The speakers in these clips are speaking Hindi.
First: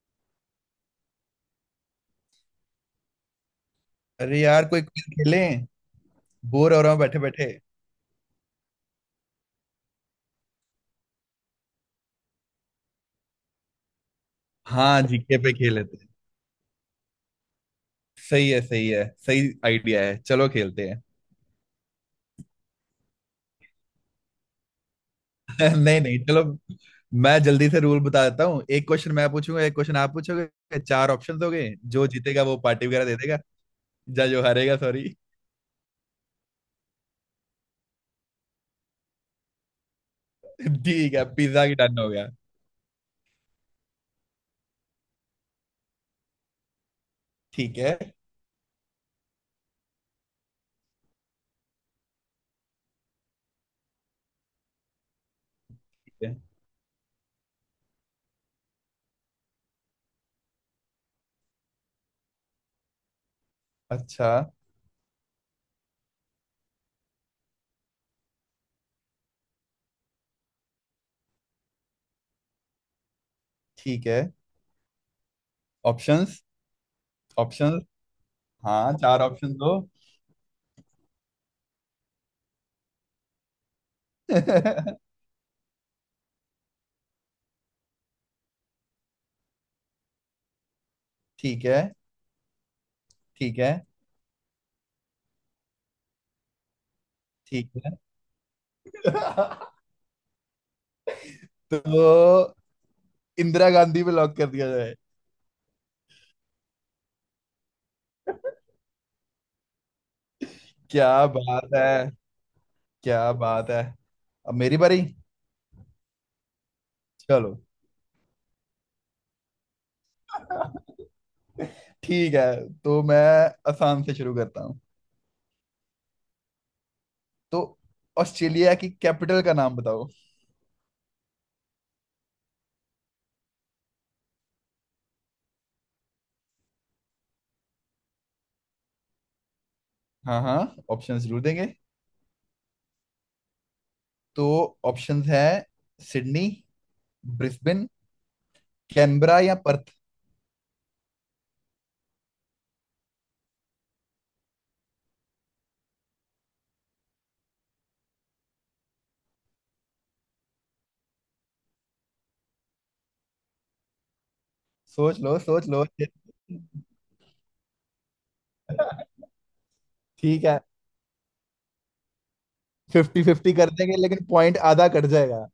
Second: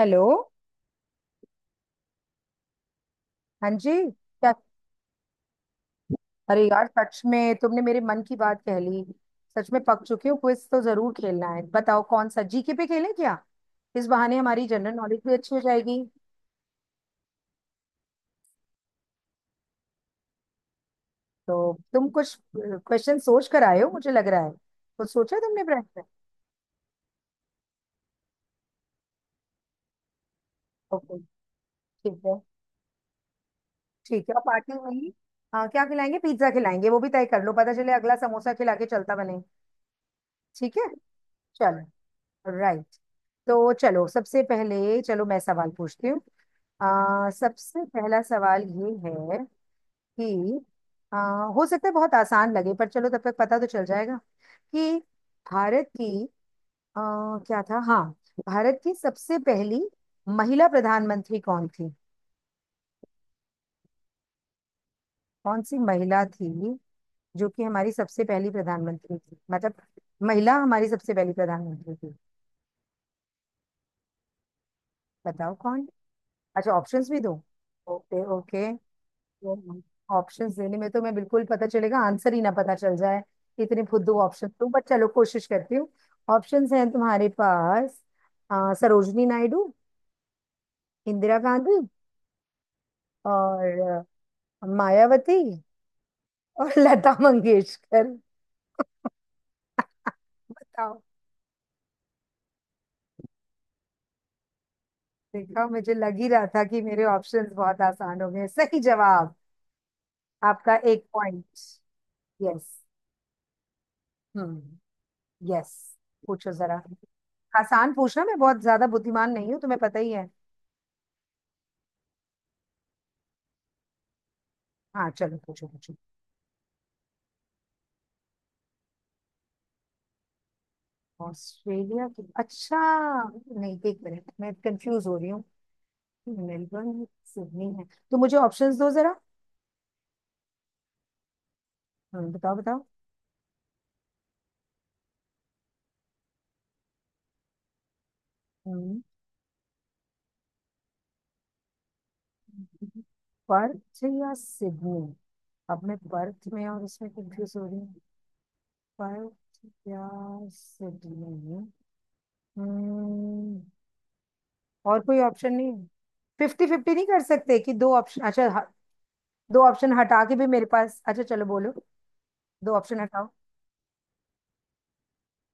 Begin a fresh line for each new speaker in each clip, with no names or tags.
हेलो। हाँ जी,
अरे
क्या?
यार, कोई क्विज खेलें।
अरे
बोर हो
यार,
रहा हूँ बैठे
सच
बैठे।
में तुमने मेरे मन की बात कह ली। सच में पक चुके हो, क्विज तो जरूर खेलना है। बताओ, कौन सा? जीके पे खेलें क्या? इस बहाने हमारी जनरल
हाँ,
नॉलेज भी
जीके पे
अच्छी हो
खेल लेते
जाएगी।
हैं। सही है, सही है, सही आइडिया है, चलो खेलते हैं।
तो तुम कुछ क्वेश्चन सोच कर आए हो, मुझे लग रहा है। कुछ सोचा तुमने ब्रेक
नहीं
पे?
नहीं, चलो। मैं जल्दी से रूल बता देता हूँ। एक क्वेश्चन मैं पूछूंगा, एक क्वेश्चन आप पूछोगे, चार
ओके।
ऑप्शन हो गए। जो
ठीक है।
जीतेगा वो पार्टी वगैरह दे देगा। या
ठीक है, और
जो
पार्टी
हारेगा,
में?
सॉरी।
हाँ, क्या खिलाएंगे? पिज्जा खिलाएंगे? वो भी तय कर लो, पता चले अगला समोसा खिला के चलता बने। ठीक है।
ठीक है, पिज्जा की डन
चलो।
हो गया।
राइट। तो चलो, सबसे पहले चलो मैं सवाल पूछती हूँ।
ठीक
सबसे
है। ठीक
पहला सवाल ये है कि हो सकता है बहुत आसान लगे, पर चलो तब तक पता तो चल जाएगा कि भारत की
है।
आ, क्या था, हाँ, भारत की सबसे पहली महिला प्रधानमंत्री कौन थी?
अच्छा।
कौन सी महिला थी जो कि हमारी सबसे पहली प्रधानमंत्री थी? मतलब, महिला हमारी सबसे पहली प्रधानमंत्री थी।
ठीक है।
बताओ कौन।
ऑप्शंस।
अच्छा, ऑप्शंस भी दो।
ऑप्शंस।
Okay, okay.
हाँ, चार ऑप्शन दो।
ऑप्शंस देने में तो मैं बिल्कुल, पता चलेगा आंसर ही, ना पता चल जाए। इतने फुद्दू ऑप्शन तो, बट चलो कोशिश करती हूँ। ऑप्शंस हैं तुम्हारे पास। सरोजनी नायडू, इंदिरा
ठीक
गांधी,
है। ठीक है।
और मायावती, और लता
ठीक है।
मंगेशकर। बताओ।
तो इंदिरा गांधी पे लॉक कर दिया जाए।
देखा, मुझे लग ही रहा था कि मेरे ऑप्शंस बहुत आसान हो गए। सही जवाब। आपका एक
क्या
पॉइंट।
बात है।
यस।
क्या बात है। अब मेरी
हम्म।
बारी।
यस, पूछो जरा।
चलो।
आसान पूछना, मैं बहुत ज्यादा बुद्धिमान नहीं हूँ, तुम्हें पता ही है।
ठीक है, तो मैं आसान से शुरू करता हूँ।
हाँ, चलो, पूछो पूछो।
तो ऑस्ट्रेलिया की कैपिटल का नाम बताओ।
ऑस्ट्रेलिया की? अच्छा। नहीं, एक मिनट, मैं कंफ्यूज हो रही हूँ। मेलबर्न है, सिडनी है। तो मुझे ऑप्शंस दो जरा।
हाँ हाँ, ऑप्शंस जरूर देंगे।
बताओ बताओ।
तो ऑप्शंस है सिडनी, ब्रिस्बेन,
हम्म,
कैनबरा या पर्थ।
पर्थ या सिडनी। अब मैं पर्थ में और इसमें कंफ्यूज हो रही हूँ। पर्थ या सिडनी। हम्म। और कोई
सोच लो
ऑप्शन
सोच
नहीं है?
लो।
फिफ्टी फिफ्टी नहीं कर सकते कि दो ऑप्शन? अच्छा, दो ऑप्शन हटा के
ठीक
भी
है,
मेरे पास अच्छा, चलो बोलो। दो ऑप्शन
फिफ्टी
हटाओ।
फिफ्टी कर देंगे लेकिन पॉइंट आधा कट जाएगा।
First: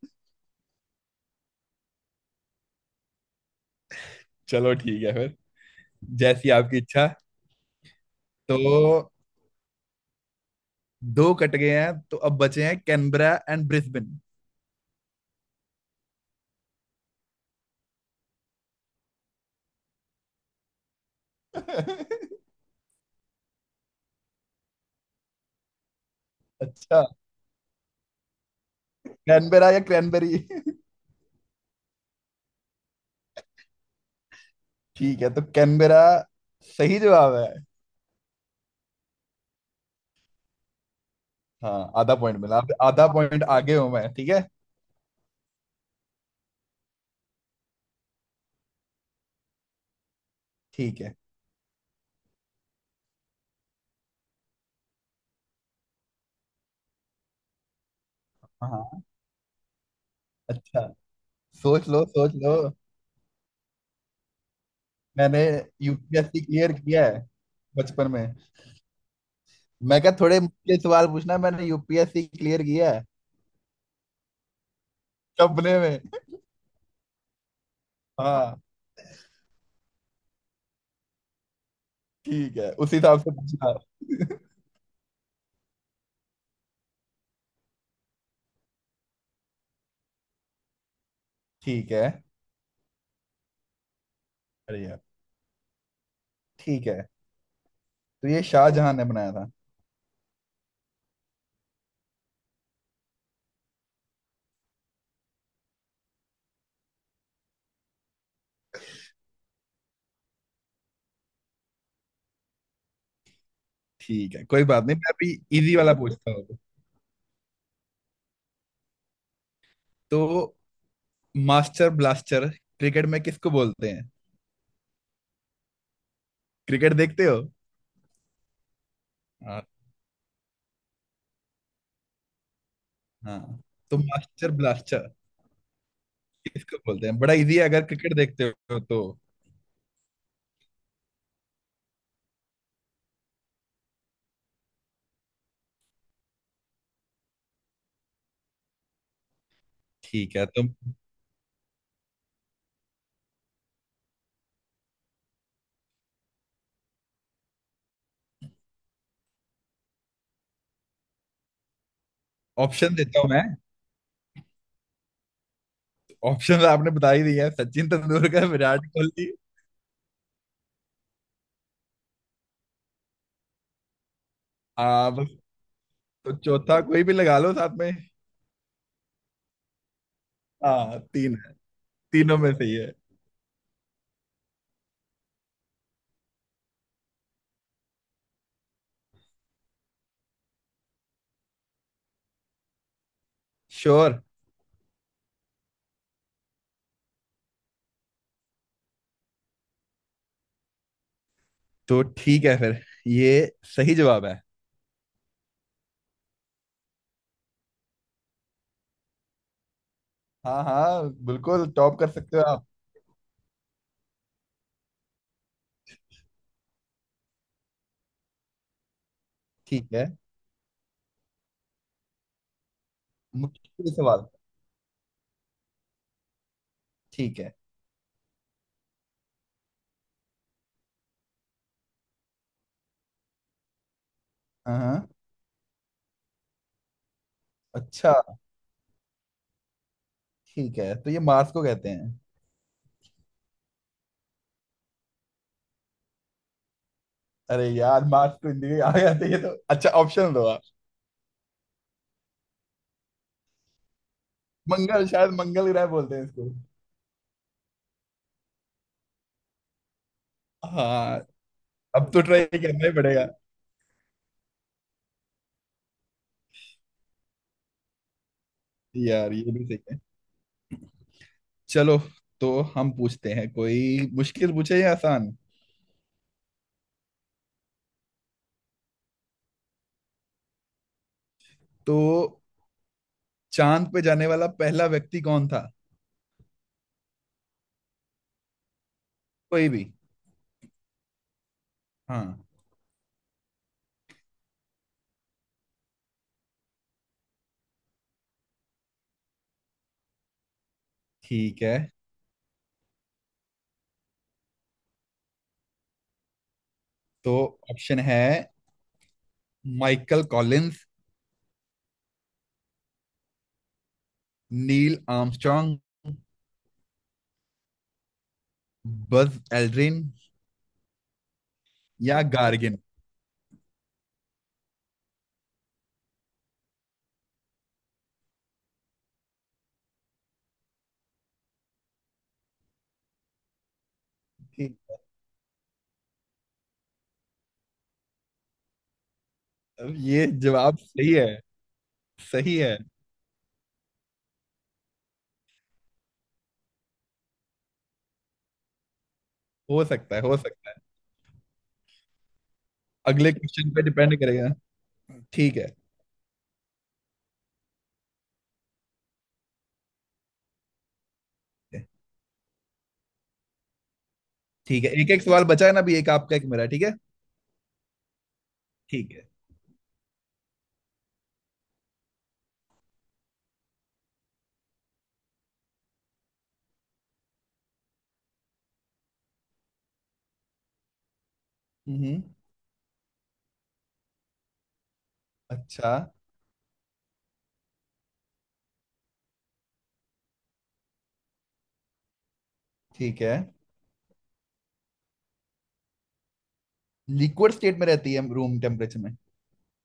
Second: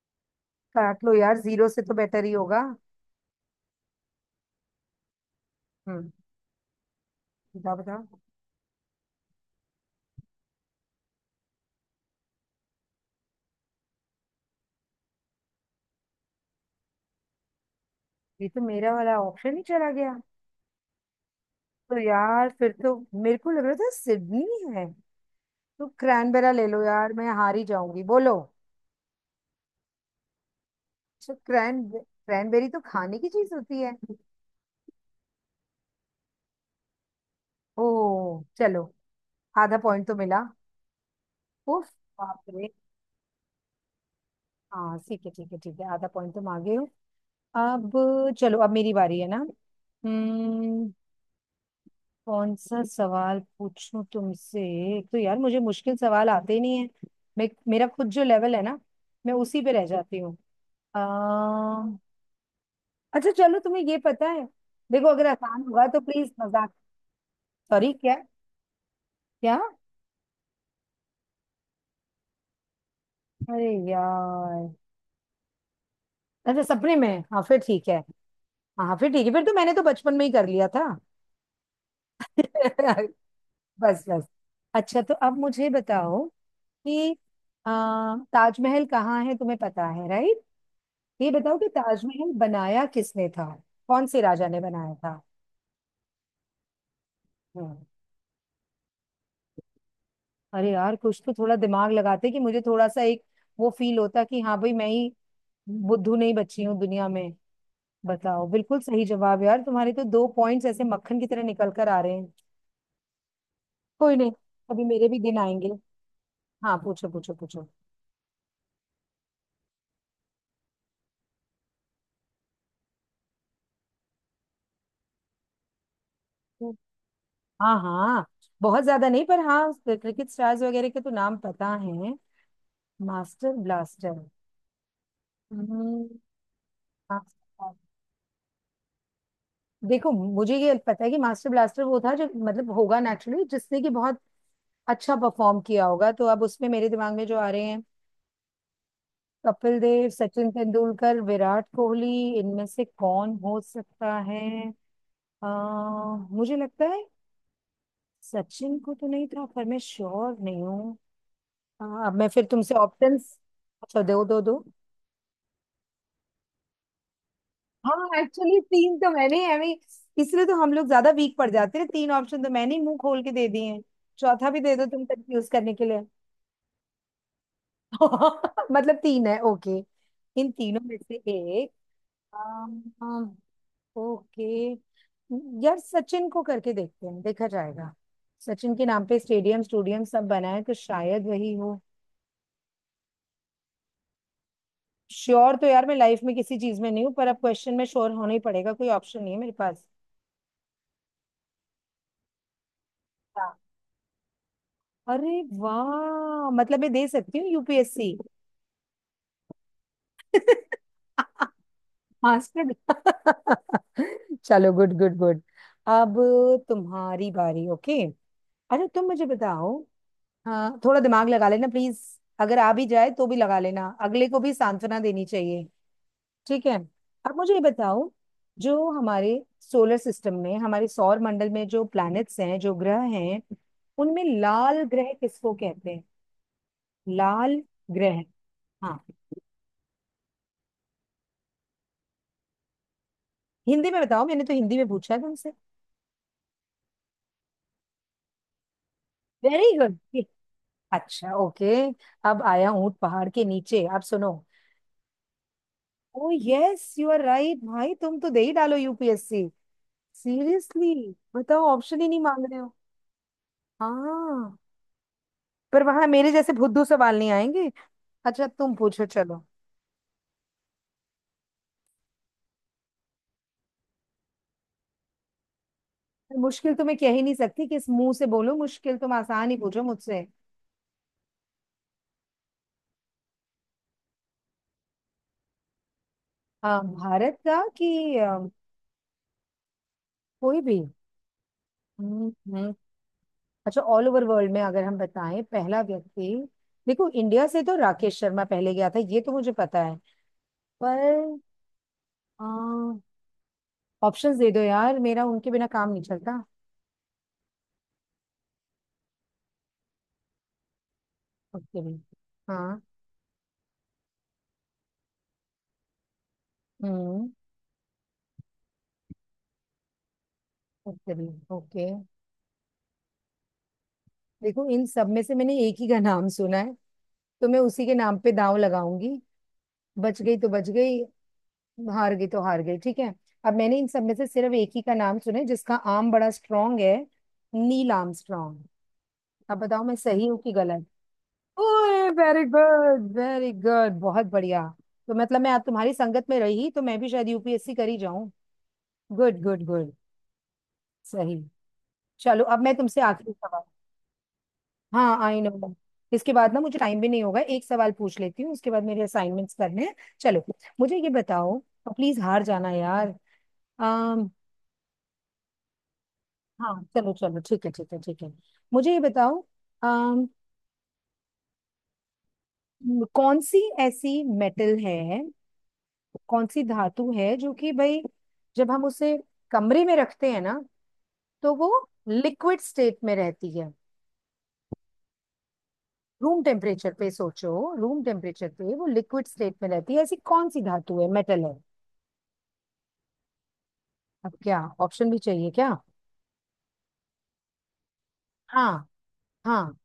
काट लो यार, जीरो से तो बेटर ही होगा।
चलो ठीक है फिर।
हम्म।
जैसी आपकी इच्छा।
बताओ बताओ।
तो दो कट गए हैं, तो अब बचे हैं कैनबरा एंड ब्रिस्बेन।
ये तो मेरा वाला ऑप्शन ही चला गया। तो यार, फिर तो मेरे को लग रहा था सिडनी है। तो क्रैनबेरा ले लो
अच्छा,
यार, मैं हार ही जाऊंगी, बोलो।
कैनबेरा या क्रैनबेरी।
अच्छा, क्रैनबेरी तो खाने की चीज होती है।
ठीक है, तो कैनबेरा सही जवाब है।
ओ, चलो, आधा पॉइंट तो मिला। उफ,
हाँ, आधा पॉइंट
बाप
मिला।
रे।
अब आधा पॉइंट आगे हूं मैं। ठीक है।
हाँ, ठीक है, ठीक है, ठीक है, आधा पॉइंट तुम आ गए हो। अब, चलो, अब मेरी बारी है ना। हम्म।
ठीक है।
कौन सा सवाल पूछूं तुमसे? एक तो यार, मुझे मुश्किल सवाल आते ही नहीं है। मैं, मेरा खुद जो लेवल है ना,
हाँ।
मैं उसी पे रह जाती हूँ।
अच्छा। सोच
अम्म,
लो सोच लो।
अच्छा चलो, तुम्हें ये पता है? देखो, अगर
मैंने
आसान होगा तो प्लीज,
यूपीएससी
मजाक।
क्लियर किया है
सॉरी,
बचपन
क्या?
में।
क्या?
मैं क्या थोड़े मुश्किल सवाल पूछना, मैंने यूपीएससी क्लियर किया है
अरे यार।
सपने में।
अच्छा, सपने में। हाँ, फिर ठीक है।
हाँ।
हाँ, फिर ठीक है, फिर तो मैंने तो बचपन में ही कर लिया था।
ठीक है, उसी हिसाब से पूछना।
बस, बस। अच्छा, तो अब मुझे बताओ कि अ, ताजमहल कहाँ है, तुम्हें पता है, राइट? ये बताओ कि
ठीक है।
ताजमहल बनाया किसने था? कौन से राजा ने
अरे
बनाया
यार।
था?
ठीक है,
हम्म।
तो ये शाहजहां ने बनाया था।
अरे यार, कुछ तो थोड़ा दिमाग लगाते कि मुझे थोड़ा सा एक वो फील होता कि हाँ भाई, मैं ही बुद्धू नहीं बची हूँ दुनिया में। बताओ, बिल्कुल सही जवाब। यार, तुम्हारे तो दो पॉइंट्स ऐसे मक्खन की तरह निकल कर आ रहे हैं। कोई नहीं,
ठीक है, कोई
अभी
बात नहीं।
मेरे
मैं
भी
अभी
दिन आएंगे।
इजी वाला पूछता हूँ।
हाँ, पूछो पूछो पूछो।
तो मास्टर ब्लास्टर क्रिकेट में किसको बोलते हैं? क्रिकेट देखते हो?
हाँ, हाँ। बहुत ज्यादा नहीं, पर
हाँ
हाँ, क्रिकेट स्टार्स वगैरह के तो नाम पता है।
हाँ।
मास्टर
तो मास्टर ब्लास्टर
ब्लास्टर।
किसको बोलते हैं? बड़ा इजी है अगर क्रिकेट देखते हो तो।
देखो, मुझे ये पता है कि मास्टर ब्लास्टर वो था जो, मतलब होगा नेचुरली जिसने कि बहुत अच्छा परफॉर्म किया होगा, तो अब उसमें मेरे दिमाग में जो आ रहे हैं, कपिल देव,
ठीक है,
सचिन
तो
तेंदुलकर, विराट कोहली। इनमें से कौन हो सकता है? अ, मुझे लगता है सचिन को तो नहीं था, पर मैं श्योर नहीं हूँ। अब मैं फिर तुमसे
ऑप्शन देता हूँ
ऑप्शंस।
मैं।
अच्छा, दो दो दो।
ऑप्शन आपने बता ही दिया है, सचिन
हाँ,
तेंदुलकर,
एक्चुअली
विराट
तीन तो
कोहली।
मैंने, हमें इसलिए तो हम लोग ज्यादा वीक पड़ जाते हैं, तीन ऑप्शन तो मैंने ही मुंह खोल के दे दिए हैं। चौथा भी दे दो तुम
हाँ बस।
कंफ्यूज करने के लिए।
तो चौथा कोई भी लगा लो साथ में।
मतलब तीन है, ओके। इन तीनों में
हाँ,
से
तीन है।
एक।
तीनों में सही है।
अम, ओके। यार सचिन को करके देखते हैं, देखा जाएगा। सचिन के नाम पे स्टेडियम, स्टूडियम सब बना है, तो शायद वही हो।
श्योर।
श्योर? तो यार, मैं लाइफ में किसी चीज में नहीं हूँ, पर अब क्वेश्चन में श्योर होना ही पड़ेगा, कोई ऑप्शन नहीं है मेरे पास।
तो ठीक है फिर, ये
हाँ।
सही जवाब है।
अरे वाह, मतलब मैं दे सकती हूँ यूपीएससी।
हाँ हाँ, बिल्कुल टॉप कर सकते हो आप।
हॉस्पिटल। चलो, गुड गुड गुड। अब तुम्हारी बारी। ओके, अच्छा, तुम मुझे बताओ।
ठीक है।
हाँ, थोड़ा दिमाग लगा लेना प्लीज। अगर आ भी जाए तो भी लगा लेना,
मुश्किल सवाल।
अगले को भी सांत्वना देनी चाहिए। ठीक है। अब
ठीक है।
मुझे ये बताओ, जो हमारे सोलर सिस्टम में, हमारे सौर मंडल में जो प्लैनेट्स हैं, जो ग्रह हैं, उनमें
हाँ।
लाल
हाँ।
ग्रह किसको कहते हैं? लाल ग्रह,
अच्छा।
हाँ।
ठीक है, तो ये मार्स को कहते हैं।
हिंदी में बताओ, मैंने तो हिंदी में पूछा है तुमसे।
अरे यार, मार्स तो इंडिया आ गया था ये तो।
वेरी
अच्छा,
गुड।
ऑप्शन दो आप।
अच्छा, ओके। अब आया ऊंट पहाड़ के नीचे, अब सुनो।
मंगल, शायद मंगल ग्रह बोलते हैं
ओ
इसको।
Yes, you are right. भाई, तुम तो दे ही डालो यूपीएससी, सीरियसली।
हाँ,
बताओ, ऑप्शन ही
अब
नहीं
तो
मांग
ट्राई
रहे हो।
करना ही पड़ेगा।
हाँ, पर वहां मेरे जैसे भुद्धू सवाल नहीं आएंगे। अच्छा, तुम पूछो
यार,
चलो।
ये भी सही है। चलो, तो हम पूछते हैं, कोई मुश्किल पूछे या आसान।
मुश्किल तो मैं कह ही नहीं सकती किस मुंह से, बोलो मुश्किल, तुम आसान ही पूछो मुझसे।
तो चांद पे जाने वाला पहला व्यक्ति कौन था?
भारत का, कि
कोई भी।
कोई भी?
हाँ।
हम्म। हम्म। अच्छा, ऑल ओवर वर्ल्ड में अगर हम बताएं पहला व्यक्ति। देखो, इंडिया से तो राकेश शर्मा पहले गया था, ये तो मुझे पता है, पर
ठीक है,
ऑप्शंस दे दो यार, मेरा उनके बिना काम नहीं चलता।
तो ऑप्शन है माइकल कॉलिंस,
उसके भी, हाँ।
नील आर्मस्ट्रांग,
हम्म।
बस एल्ड्रिन
उसके भी, ओके।
या गार्गिन।
देखो, इन सब में से मैंने एक ही का नाम सुना है, तो मैं उसी के नाम पे दांव लगाऊंगी। बच गई तो बच गई, हार गई तो हार गई, ठीक है। अब मैंने इन सब में से सिर्फ एक ही का नाम सुना है जिसका आर्म बड़ा स्ट्रांग है, नील आर्मस्ट्रांग। अब बताओ, मैं
अब
सही
ये
हूँ कि
जवाब
गलत?
सही है।
ओए, वेरी
सही है।
गुड, वेरी गुड, बहुत बढ़िया। तो मतलब, मैं अब तुम्हारी संगत में रही तो मैं भी शायद यूपीएससी कर ही जाऊं। गुड गुड
हो
गुड।
सकता है, हो सकता है।
सही। चलो, अब मैं तुमसे
अगले
आखिरी सवाल।
क्वेश्चन पे डिपेंड करेगा।
हाँ, आई
ठीक है।
नो। इसके बाद ना मुझे टाइम भी नहीं होगा, एक सवाल पूछ लेती हूँ, उसके बाद मेरे असाइनमेंट्स करने हैं। चलो, मुझे ये बताओ। प्लीज, हार जाना यार। अम
ठीक है, एक एक सवाल बचा है ना अभी, एक आपका एक मेरा।
हाँ,
ठीक है।
चलो चलो, ठीक है, ठीक है, ठीक है। मुझे ये
ठीक है।
बताओ, अम कौन सी ऐसी मेटल है, कौन सी धातु है, जो कि भाई, जब हम उसे कमरे में रखते हैं ना, तो वो
हम्म।
लिक्विड स्टेट में रहती है।
अच्छा।
रूम टेम्परेचर पे सोचो, रूम टेम्परेचर पे वो लिक्विड स्टेट में रहती है, ऐसी कौन सी धातु है, मेटल है?
ठीक है।
अब क्या ऑप्शन भी चाहिए क्या?
लिक्विड स्टेट में रहती है रूम
हाँ,
टेम्परेचर में?
हाँ।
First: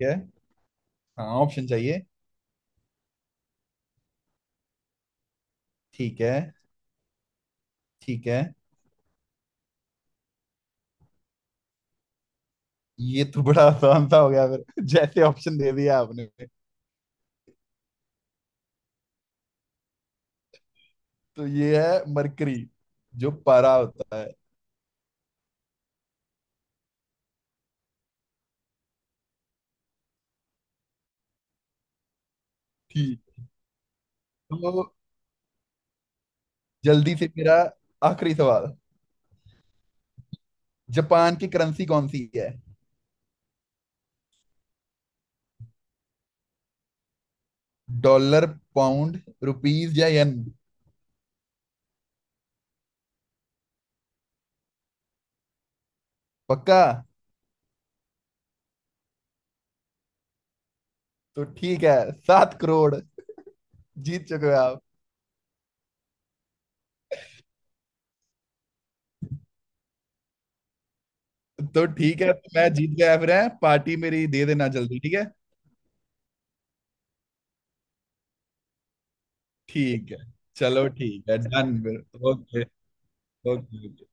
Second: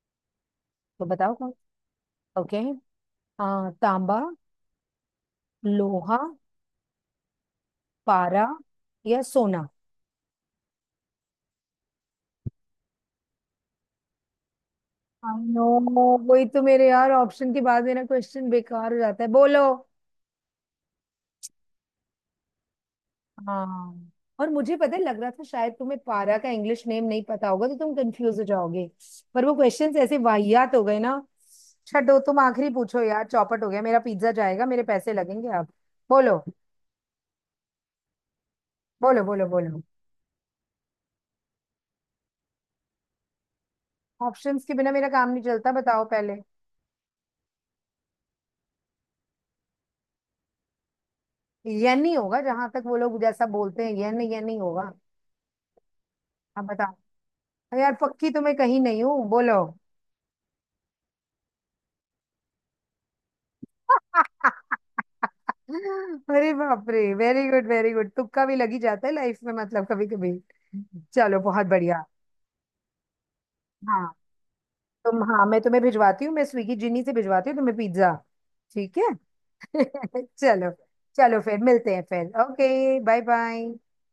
ठीक है।
तो
हाँ,
बताओ कौन।
ऑप्शन चाहिए।
ओके, तांबा, लोहा,
ठीक है। ठीक है।
पारा, या सोना।
ये तो बड़ा आसान सा हो गया फिर। जैसे ऑप्शन
नो,
दे दिया आपने।
वही तो, मेरे यार ऑप्शन के बाद मेरा क्वेश्चन बेकार हो जाता है, बोलो।
तो ये है मरकरी, जो पारा
हाँ,
होता है।
और मुझे पता है, लग रहा था शायद तुम्हें पारा का इंग्लिश नेम नहीं पता होगा, तो तुम कंफ्यूज हो जाओगे। पर वो क्वेश्चंस ऐसे वाहियात हो गए ना, छठो तुम आखिरी पूछो यार,
ठीक।
चौपट हो गया, मेरा पिज्जा जाएगा, मेरे
तो
पैसे लगेंगे अब। बोलो
जल्दी से मेरा आखिरी सवाल।
बोलो बोलो। बोलो।
जापान की करेंसी कौन सी है?
ऑप्शंस के बिना मेरा काम नहीं चलता, बताओ पहले।
डॉलर, पाउंड, रुपीज या येन?
ये नहीं होगा जहां तक वो लोग जैसा बोलते हैं, ये नहीं, ये नहीं होगा। अब
पक्का।
बताओ। अरे यार, पक्की तुम्हें कहीं नहीं हूँ, बोलो।
तो ठीक है, 7 करोड़ जीत चुके हो आप।
अरे बाप रे, वेरी गुड, वेरी गुड, तुक्का भी लगी जाता है लाइफ में, मतलब कभी कभी। चलो, बहुत
तो
बढ़िया।
ठीक है, तो मैं जीत गया फिर है। पार्टी
हाँ।
मेरी दे देना जल्दी, ठीक
तुम,
है?
हाँ, मैं तुम्हें भिजवाती हूँ, मैं स्विगी जिनी से भिजवाती हूँ तुम्हें पिज्जा। ठीक है।
ठीक है।
चलो।
चलो, ठीक है,
चलो फिर
डन
मिलते
फिर।
हैं फिर।
Okay.
Okay, bye bye.
Okay.